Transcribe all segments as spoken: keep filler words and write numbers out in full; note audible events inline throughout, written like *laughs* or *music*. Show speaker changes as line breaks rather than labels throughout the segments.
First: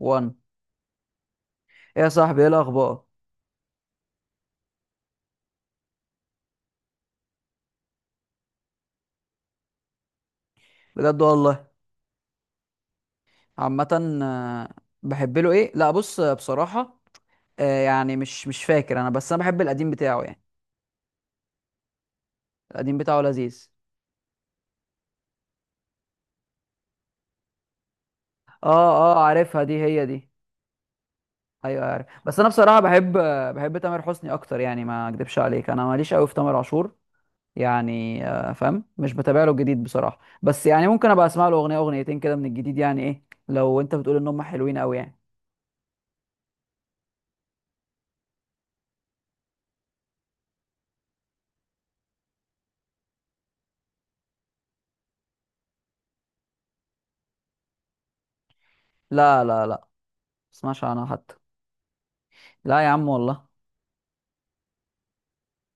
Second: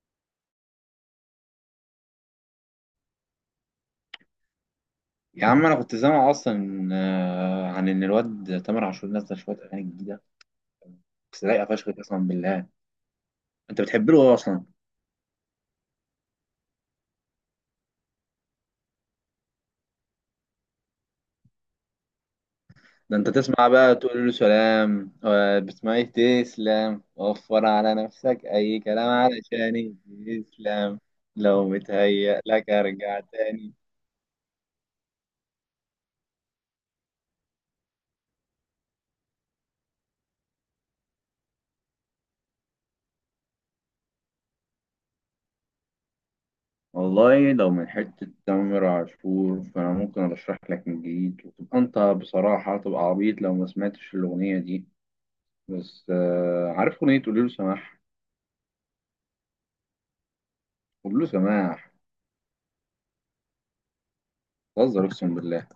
واحد. ايه يا صاحبي، ايه الاخبار؟
يا عم انا كنت سامع اصلا آه، عن ان الواد تامر عاشور نزل شويه اغاني جديده
بجد
بس لايقه
والله.
فشخ قسما بالله. انت بتحب
عامه.
له إيه اصلا؟
آه، بحب له ايه. لا بص، آه، بصراحه آه، يعني مش مش فاكر انا، بس انا بحب القديم بتاعه يعني. القديم
ده
بتاعه
انت
لذيذ.
تسمع بقى تقول له سلام، آه، بتسمع ايه؟ تسلم وفر على نفسك اي كلام
اه اه، عارفها دي،
علشان
هي دي.
تسلم. لو
ايوه أيوة، عارف. بس
متهيأ
انا
لك
بصراحه بحب،
ارجع
آه،
تاني.
بحب تامر حسني اكتر يعني، ما اكدبش عليك انا ماليش قوي في تامر عاشور. يعني آه، فاهم، مش بتابع له الجديد بصراحه، بس يعني ممكن ابقى اسمع له اغنيه اغنيتين كده من الجديد. يعني ايه لو انت بتقول ان هم حلوين قوي يعني.
والله لو من حتة تامر عاشور فأنا ممكن أرشح لك من جديد وتبقى أنت بصراحة تبقى عبيط لو ما سمعتش الأغنية دي. بس آه، عارف أغنية قوليله سماح؟
لا لا لا، ما اسمعش عنها
كله
حتى.
سماح.
لا يا عم والله.
بتهزر اقسم بالله،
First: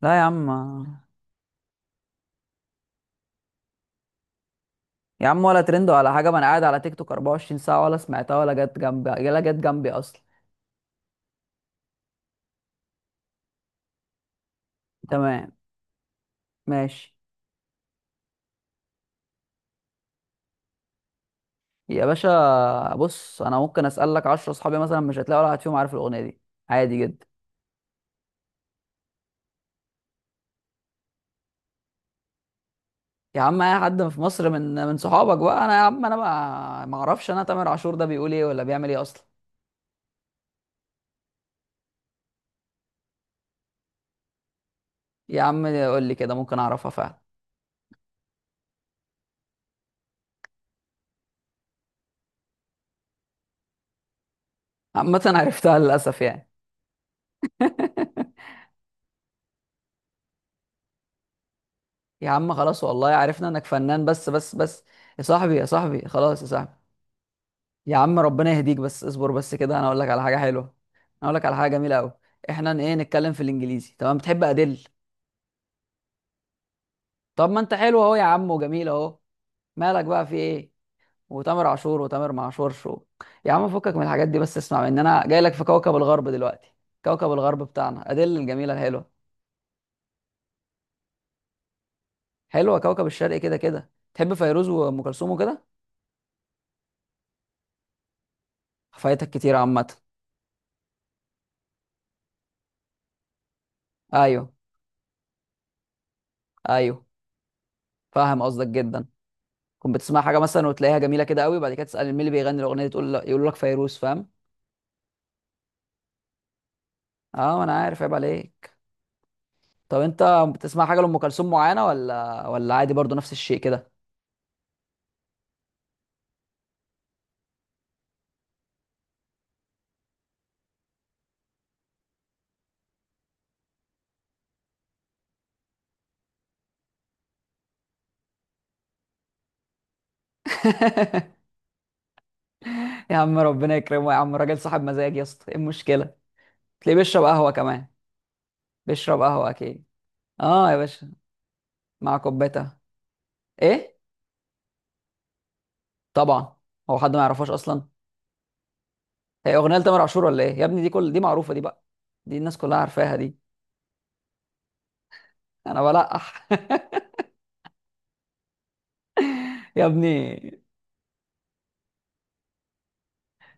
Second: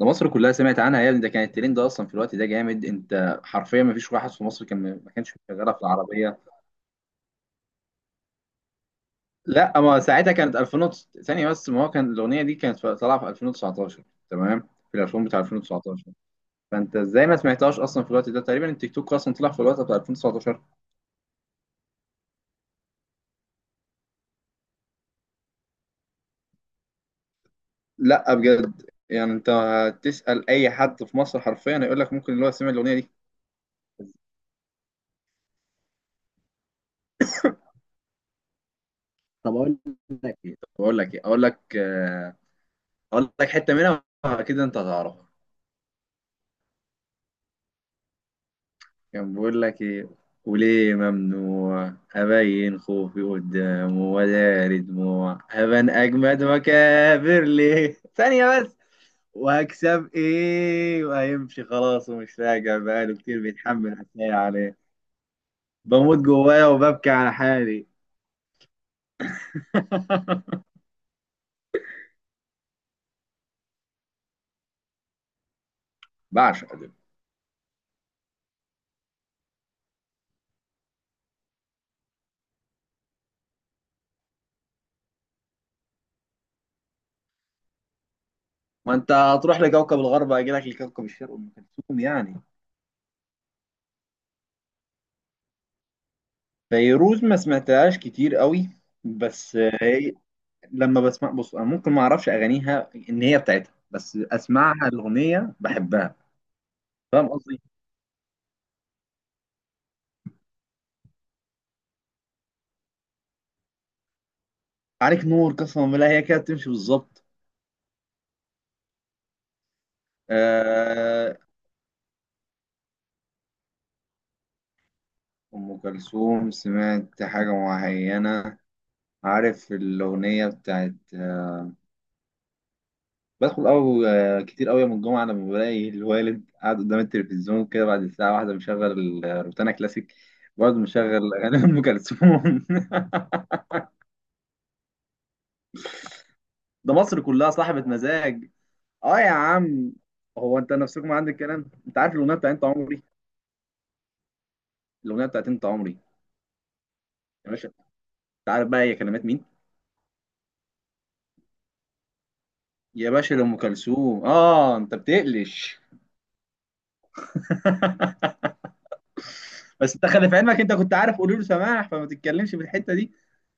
ده
لا يا
مصر
عم.
كلها سمعت عنها يا ابني. ده كان الترند ده اصلا في الوقت ده، جامد. انت حرفيا ما فيش واحد في مصر كان ما
يا
كانش
عم، ولا
شغاله في
ترند ولا حاجه، ما
العربيه.
انا قاعد على تيك توك أربعة وعشرين ساعه، ولا سمعتها ولا جت جنبي، ولا جت
لا
جنبي
ما
اصلا.
ساعتها كانت الفين وتس- ثانيه بس. ما هو كان الاغنيه دي كانت في- طالعه في الفين وتسعتاشر، تمام؟ في الالبوم بتاع
تمام.
الفين وتسعتاشر. فانت
ماشي.
ازاي ما سمعتهاش اصلا في الوقت ده؟ تقريبا التيك توك اصلا طلع في الوقت بتاع الفين وتسعتاشر.
يا باشا بص، انا ممكن اسالك عشرة اصحابي مثلا مش هتلاقي ولا واحد فيهم عارف الاغنيه دي. عادي جدا.
لا بجد يعني، انت تسال اي حد في مصر حرفيا يقول لك ممكن اللي هو سمع الاغنيه دي.
يا عم، اي حد في مصر من من صحابك بقى. انا يا عم، انا بقى ما اعرفش انا تامر عاشور ده بيقول ايه ولا بيعمل ايه اصلا.
طب اقول لك، طب اقول لك ايه، اقول لك آه، اقول لك حته منها اكيد انت هتعرفها.
يا عم قول لي كده، ممكن اعرفها فعلا.
كان بيقول لك ايه؟ وليه ممنوع ابين خوفي قدامه ولا
عامه
دموع
عرفتها
ابان
للاسف
اجمد
يعني.
واكابر ليه،
*laughs*
ثانيه بس. وهكسب ايه وهيمشي خلاص
يا
ومش
عم
راجع
خلاص والله،
بقاله كتير
عرفنا انك
بيتحمل
فنان بس
حكايه
بس
عليه.
بس. يا صاحبي يا صاحبي،
بموت
خلاص يا
جوايا
صاحبي.
وببكي على حالي.
يا عم ربنا يهديك، بس اصبر بس كده، انا اقول لك على حاجه حلوه. انا
*laughs*
اقول لك على حاجه جميله قوي. احنا ن- ايه، نتكلم في الانجليزي؟ تمام، بتحب ادل؟
بعشق دول.
طب ما انت حلو اهو يا عم، وجميل اهو. مالك بقى، في ايه؟ وتامر عاشور، وتامر معاشورش و... يا عم فكك من الحاجات دي بس، اسمع، ان انا جاي لك في كوكب الغرب دلوقتي. كوكب الغرب بتاعنا ادل، الجميله
ما
الحلوه.
انت هتروح لكوكب الغرب هيجي لك لكوكب الشرق، ام كلثوم يعني.
حلوه كوكب الشرق، كده كده تحب فيروز وام كلثوم وكده.
فيروز ما سمعتهاش كتير قوي.
فايتك كتير
بس
عامه.
هي لما بسمع، بص، انا ممكن ما اعرفش اغانيها ان هي بتاعتها بس
ايوه
اسمعها الاغنيه بحبها.
ايوه،
فاهم قصدي؟
فاهم قصدك جدا. كنت بتسمع حاجه مثلا وتلاقيها جميله كده قوي، وبعد كده تسال مين اللي بيغني الاغنيه دي، تقول يقول لك فيروز. فاهم.
عليك نور قسما بالله، هي كده بتمشي بالظبط.
اه انا عارف، عيب عليك. طب انت بتسمع حاجه لام
آه،
كلثوم معينه، ولا ولا عادي برضو نفس الشيء كده؟
ام كلثوم سمعت حاجه معينه، عارف الاغنيه بتاعت آه، بدخل أو آه، كتير قوي من الجمعه لما بلاقي الوالد قاعد قدام التلفزيون كده بعد الساعه واحده مشغل آه، روتانا كلاسيك، برضه مشغل
*laughs*
اغاني ام كلثوم.
يا عم
*laughs*
ربنا يكرمه، يا عم راجل صاحب مزاج يا اسطى، ايه المشكله.
ده
تلاقيه
مصر
بيشرب
كلها
قهوه
صاحبة
كمان.
مزاج. اه
بيشرب
يا
قهوه اكيد.
عم. هو
اه
انت
يا
نفسكم
باشا،
عندك كلام. انت عارف
مع
الاغنيه بتاعت انت
كوبايتها.
عمري؟
ايه،
الاغنيه بتاعت انت عمري،
طبعا، هو حد ما يعرفهاش
يا باشا
اصلا.
انت عارف بقى هي كلمات مين؟
هي اغنيه لتامر عاشور ولا ايه يا ابني؟ دي كل دي معروفه دي بقى، دي الناس كلها
يا
عارفاها
باشا
دي.
لام كلثوم، اه انت بتقلش.
انا بلقح.
*laughs*
*laughs* يا
بس انت خلي في
ابني.
علمك انت كنت عارف قولوا له سماح، فما تتكلمش في الحته دي.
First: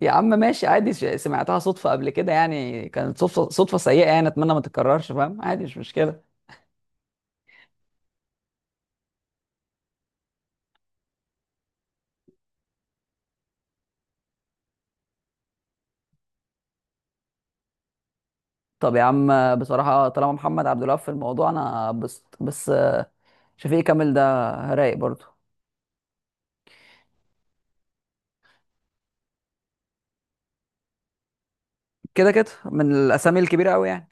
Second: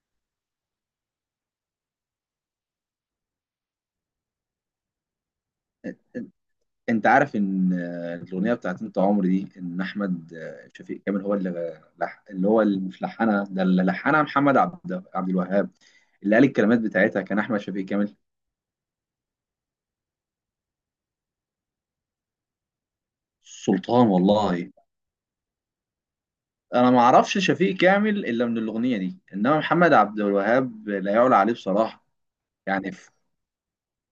يا عم ماشي عادي، ش- سمعتها صدفة قبل كده يعني، كانت صدفة صدفة سيئة يعني، أتمنى ما تتكررش، فاهم؟ عادي مش مشكلة.
انت عارف ان آه، الاغنيه بتاعت انت عمري دي ان احمد آه، شفيق كامل هو اللي لح- اللي هو اللي مش لحنها، ده اللي لحنها محمد عبد عبد الوهاب. اللي قال الكلمات بتاعتها كان احمد شفيق كامل.
طب يا عم بصراحة، طالما محمد عبد الوهاب في الموضوع، أنا بس بس. شفيق
سلطان
كامل ده
والله.
رايق برضه.
انا ما اعرفش شفيق كامل الا من الاغنيه دي، انما محمد عبد الوهاب لا يعلى عليه بصراحه.
كده كده من
يعني ف...
الأسامي الكبيرة أوي يعني.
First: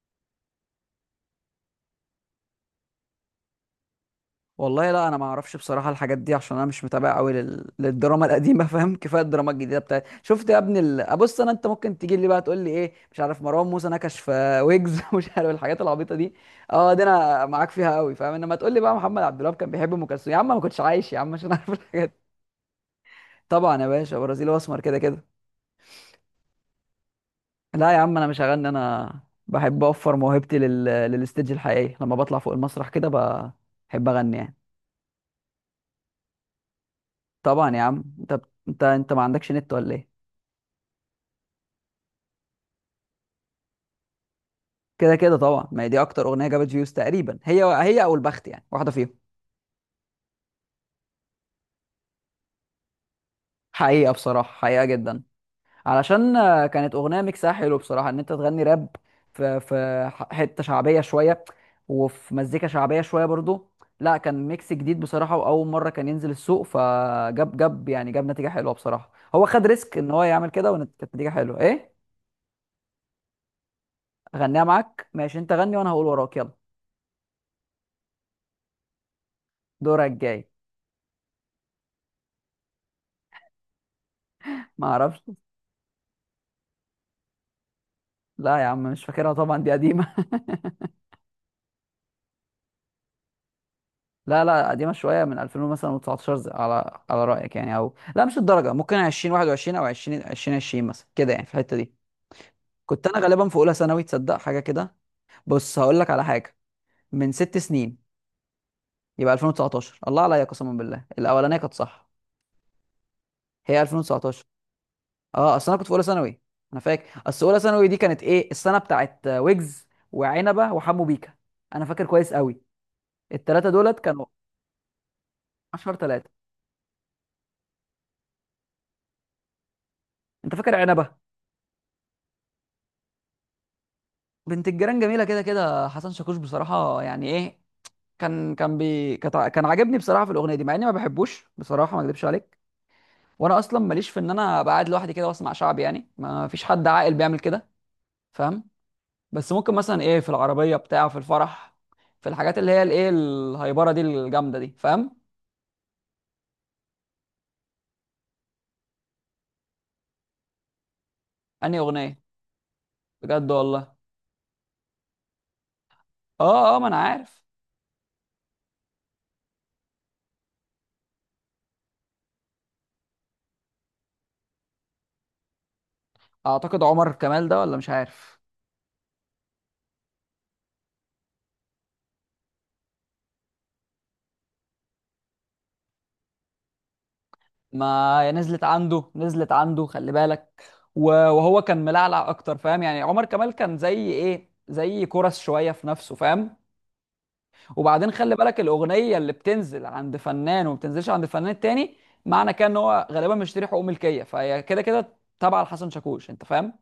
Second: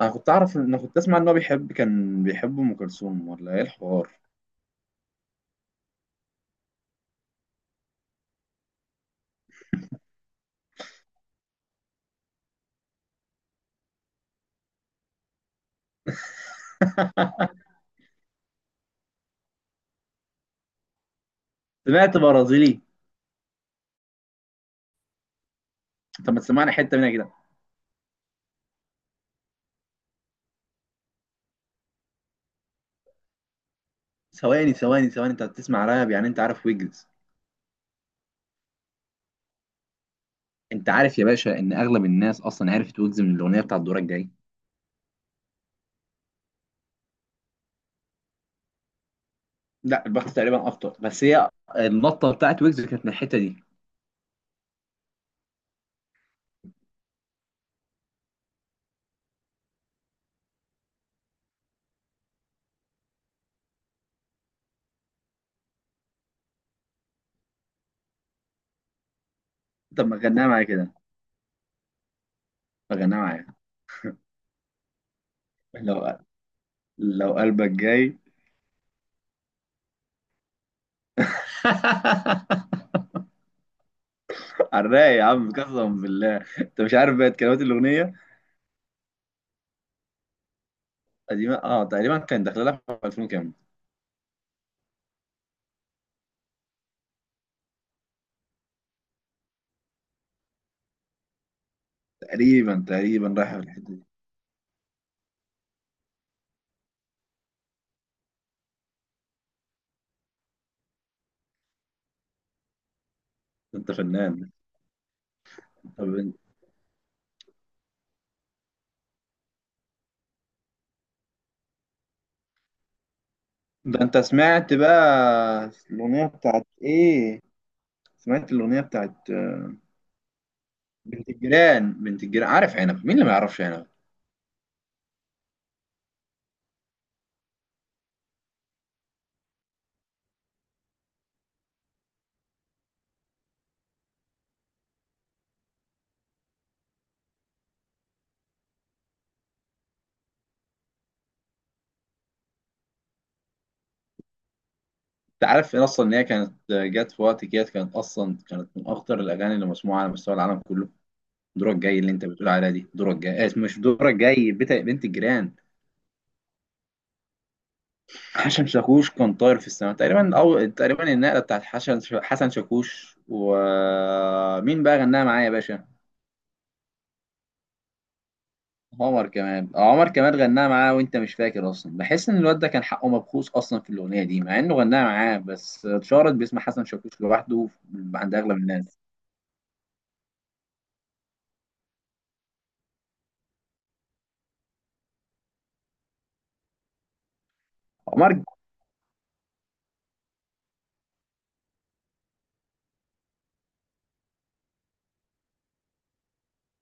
انا كنت اعرف، ان كنت اسمع ان هو بيحب، كان بيحب ام كلثوم ولا ايه الحوار.
والله لا، انا ما اعرفش بصراحه الحاجات دي عشان انا مش متابع قوي لل... للدراما القديمه. *laughs* فاهم، كفايه الدراما الجديده بتاعت، شفت يا ابني ال... بص انا، انت ممكن تيجي لي بقى تقول لي ايه، مش عارف مروان موسى نكش في ويجز. *laughs* مش عارف الحاجات العبيطه دي، اه دي انا معاك
*laughs*
فيها قوي، فاهم؟ انما تقول لي بقى محمد عبد الوهاب كان بيحب ام كلثوم، يا عم ما كنتش عايش يا عم عشان اعرف الحاجات
سمعت
دي.
برازيلي.
طبعا يا باشا، برازيلي واسمر كده كده.
طب ما تسمعني حته منها كده.
لا يا عم انا مش هغني انا، بحب اوفر موهبتي لل... للستيج الحقيقي لما بطلع فوق المسرح كده، ب- بحب اغني يعني.
ثواني ثواني ثواني، انت بتسمع راب يعني؟ انت عارف ويجز؟
طبعا يا عم، انت انت انت ما عندكش نت ولا ايه؟
انت عارف يا باشا ان اغلب الناس اصلا عرفت ويجز من الاغنيه بتاعت دورك جاي؟
كده كده طبعا، ما هي دي اكتر اغنيه جابت فيوز تقريبا، هي هي او البخت يعني، واحده فيهم.
لا البخت تقريبا اكتر، بس هي النطه بتاعت ويجز كانت من الحته دي.
حقيقه بصراحه، حقيقه جدا، علشان آه، كانت اغنيه ميكسها حلو بصراحه ان انت تغني راب في في ح- حته شعبيه شويه، وفي مزيكا شعبيه شويه برضو. لا كان ميكس جديد بصراحه، واول مره كان ينزل السوق، فجاب جاب يعني، جاب نتيجه حلوه بصراحه، هو خد ريسك
طب
ان
ما
هو
غناها
يعمل
معايا
كده،
كده،
وكانت نتيجه حلوه، ايه.
ما غناها معايا.
اغنيها معاك ماشي، انت غني وانا هقول
لو
وراك، يلا.
لو قلبك جاي.
دورك جاي.
*laughs*
*laughs* ما
حراق
اعرفش.
يا عم قسما بالله، انت مش عارف بقى كلمات الاغنيه.
لا يا عم مش فاكرها طبعا، دي قديمه.
قديمه اه، تقريبا كان داخله لها في الفين كام.
لا لا، قديمة شوية، من ألفين مثلا و19، ز- على على رأيك يعني، او لا مش الدرجة، ممكن ألفين وواحد وعشرين او عشرين ألفين وعشرين مثلا كده يعني في الحتة دي.
تقريبا
كنت انا
تقريبا
غالبا في
رايحه في
اولى
الحته
ثانوي،
دي.
تصدق حاجة كده. بص هقول لك على حاجة، من ست سنين يبقى ألفين وتسعتاشر. الله عليا، قسما بالله الاولانية كانت صح، هي
انت
ألفين وتسعتاشر.
فنان.
اه اصل انا كنت في اولى
طب
ثانوي. انا فاكر اصل اولى ثانوي دي كانت ايه، السنة بتاعت ويجز وعنبة وحمو بيكا، انا فاكر كويس قوي. الثلاثة دولت
ده انت
كانوا
سمعت بقى
عشرة
الاغنيه
ثلاثة.
بتاعت ايه؟ سمعت الاغنيه بتاعت آه،
انت فاكر عنبة؟
بنت الجيران؟ بنت الجيران، عارف عنب، مين اللي ما يعرفش عنب.
بنت الجيران جميله كده كده، حسن شاكوش بصراحه يعني ايه، كان كان بي كت- كان عاجبني بصراحه في الاغنيه دي مع اني ما بحبوش بصراحه، ما اكذبش عليك. وانا اصلا ماليش في ان انا ابقى قاعد لوحدي كده واسمع شعبي يعني، ما فيش حد عاقل بيعمل كده، فاهم؟ بس ممكن مثلا ايه في العربيه بتاع، في الفرح، في الحاجات اللي هي الايه، الهايبره دي، الجامده دي، فاهم؟
انت عارف إن اصلا ان هي كانت آه، جت في وقت كده كانت اصلا كانت من اخطر الاغاني اللي مسموعه على مستوى العالم كله. دورك
انهي
جاي اللي
اغنيه؟
انت بتقول عليها دي، دورك جاي
بجد
آه، مش
والله؟
دورك جاي، بتا- بنت الجيران.
اه اه، ما انا عارف.
حسن شاكوش كان طاير في السماء تقريبا، او تقريبا النقله بتاعت حسن، حسن شاكوش. ومين بقى غناها معايا يا باشا؟
اعتقد عمر كمال ده، ولا مش عارف.
عمر كمال، آه، عمر كمال غناها معاه وانت مش فاكر اصلا. بحس ان الواد ده كان حقه مبخوص اصلا في الاغنيه دي مع انه غناها معاه، بس اتشهرت باسم حسن شاكوش لوحده
ما
عند اغلب
نزلت
الناس.
عنده، نزلت عنده، خلي بالك. و- وهو كان ملعلع اكتر، فاهم؟ يعني عمر كمال كان زي ايه، زي كرس شويه في نفسه، فاهم؟ وبعدين خلي
عمر،
بالك، الاغنيه اللي بتنزل عند فنان وما بتنزلش عند فنان التاني، معنى كده ان هو غالبا مشتري حقوق ملكيه، فهي كده كده تابعه لحسن شاكوش، انت فاهم؟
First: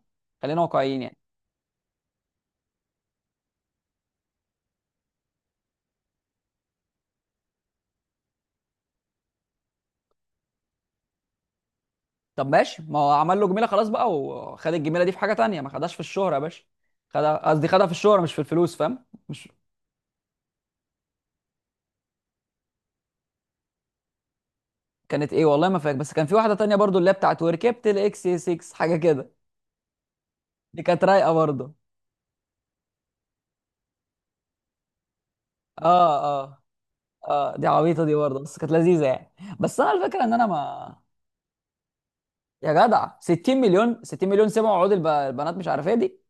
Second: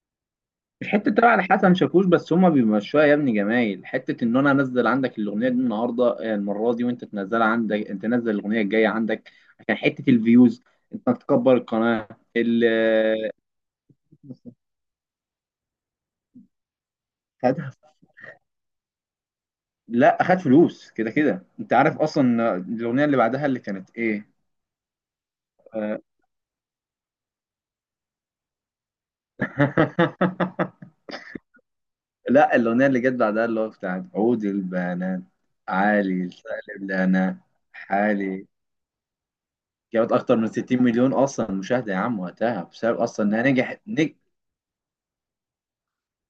خلينا واقعيين
الحته
يعني.
بتاع على حسن شاكوش بس، هما بيمشوها يا ابني جمايل. حته ان انا انزل عندك الاغنيه دي النهارده آه، المره دي، وانت تنزلها عندك، انت تنزل الاغنيه الجايه عندك عشان حته الفيوز، انت تكبر القناه.
طب
ال
ماشي، ما هو عمل له جميله خلاص بقى،
*laughs*
وخد الجميله دي في حاجه تانيه، ما خدهاش في الشهره يا باشا. خدها، قصدي
خدها.
خدها في الشهره مش في الفلوس، فاهم مش.
لا خد فلوس كده كده. انت عارف اصلا الاغنيه اللي بعدها اللي كانت ايه؟
كانت ايه والله ما فاكر،
آه.
بس كان في واحده تانية برضو اللي هي بتاعت وركبت الاكس اي ستة حاجه كده. دي
*laughs*
كانت رايقه برضو.
لا الاغنيه اللي جت بعدها اللي هو بتاعت عود البنات،
اه
عالي
اه
سالب لنا
اه، دي عبيطه دي برضو،
حالي.
بس كانت لذيذه يعني. بس انا
جابت
الفكره ان
اكتر
انا
من ستين
ما.
مليون اصلا مشاهده يا عم وقتها
يا
بسبب
جدع
اصلا انها
ستين
نجحت
مليون،
نج...
ستين مليون سمعوا عقود الب... البنات، مش عارف ايه دي.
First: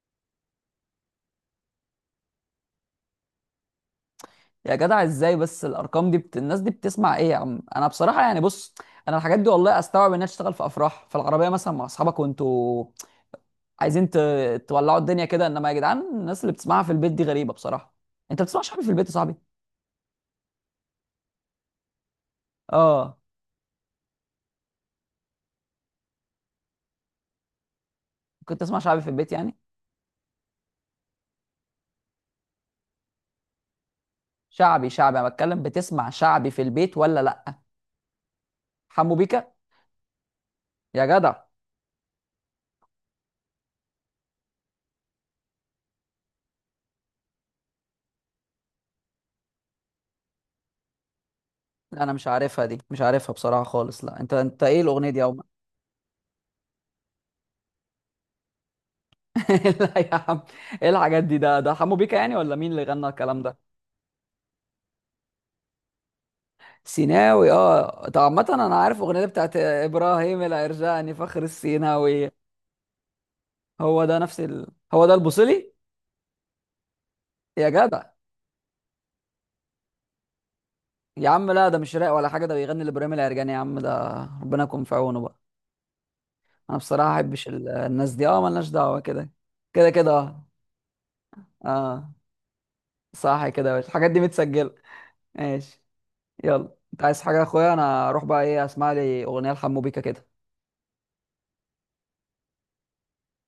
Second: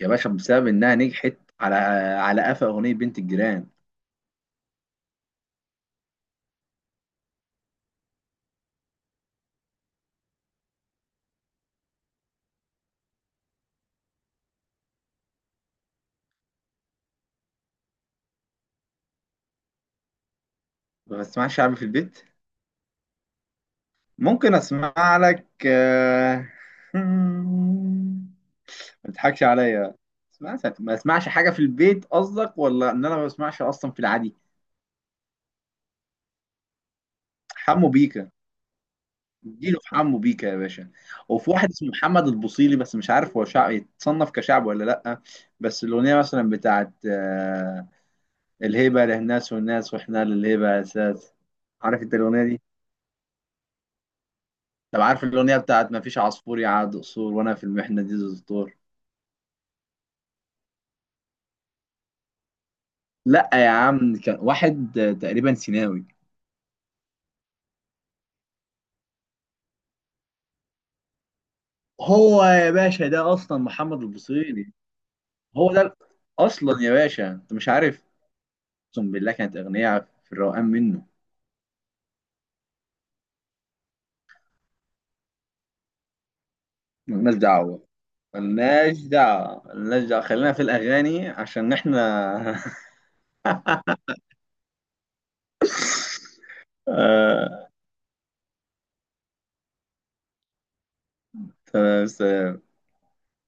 يا باشا بسبب انها نجحت على على قفا اغنيه بنت الجيران.
يا جدع ازاي، بس الارقام دي بت... الناس دي بتسمع ايه؟ يا عم انا بصراحه يعني بص، انا الحاجات دي والله استوعب انها تشتغل في افراح، في العربيه مثلا مع اصحابك وانتوا عايزين ت... تولعوا الدنيا كده، انما يا جدعان الناس اللي بتسمعها في البيت دي غريبه بصراحه. انت بتسمعش حاجه في البيت يا صاحبي؟
ما بسمعش شعبي في البيت.
اه.
ممكن اسمع لك آه، *laughs*
كنت تسمع شعبي في
ما
البيت
تضحكش
يعني؟
عليا. اسمع- ما اسمعش حاجه في البيت قصدك، ولا ان انا ما بسمعش اصلا في العادي؟
شعبي شعبي انا بتكلم، بتسمع شعبي في البيت ولا لا؟
حمو بيكا.
حمو بيكا.
اديله في حمو بيكا يا باشا.
يا جدع.
وفي واحد اسمه محمد البوصيلي بس مش عارف هو شعب يتصنف كشعب ولا لا. بس الاغنيه مثلا بتاعت آه، الهيبة للناس والناس وإحنا للهيبة أساس، عارف
انا
أنت
مش
الأغنية دي؟
عارفها، دي مش عارفها بصراحه خالص لا، انت انت ايه
طب
الاغنيه دي يا
عارف
عم؟
الأغنية بتاعت ما فيش عصفور يعاد قصور وأنا في المحنة دي ذو دستور؟
*laughs* لا يا عم، ايه الحاجات دي، ده ده حمو بيكا يعني ولا مين اللي غنى الكلام
لأ
ده؟
يا عم كان واحد تقريبا سيناوي.
سيناوي. اه طب عامه انا عارف الاغنيه دي بتاعت ابراهيم العرجاني فخر السيناوي.
هو يا باشا ده أصلا محمد
هو ده نفس ال...
البصيري.
هو ده البوصلي.
هو ده، أصلا يا باشا أنت
يا
مش عارف،
جدع.
أقسم بالله كانت أغنية في الروقان منه.
يا عم لا، ده مش راق ولا حاجه، ده بيغني لابراهيم العرجاني يا عم، ده ربنا يكون في عونه بقى. انا بصراحه ما
ملناش
احبش ال-
دعوة،
الناس دي، اه ملناش
ملناش
دعوه. كده
دعوة،
كده
ملناش
كده
دعوة،
اه.
خلينا في الأغاني عشان
اه.
إحنا.
صح كده يا باشا، الحاجات دي متسجله؟ ماشي. يلا،
*laughs*
انت عايز حاجه يا
آه،
اخويا؟ انا اروح بقى، ايه، اسمع لي اغنيه لحمو بيكا كده.
تمام،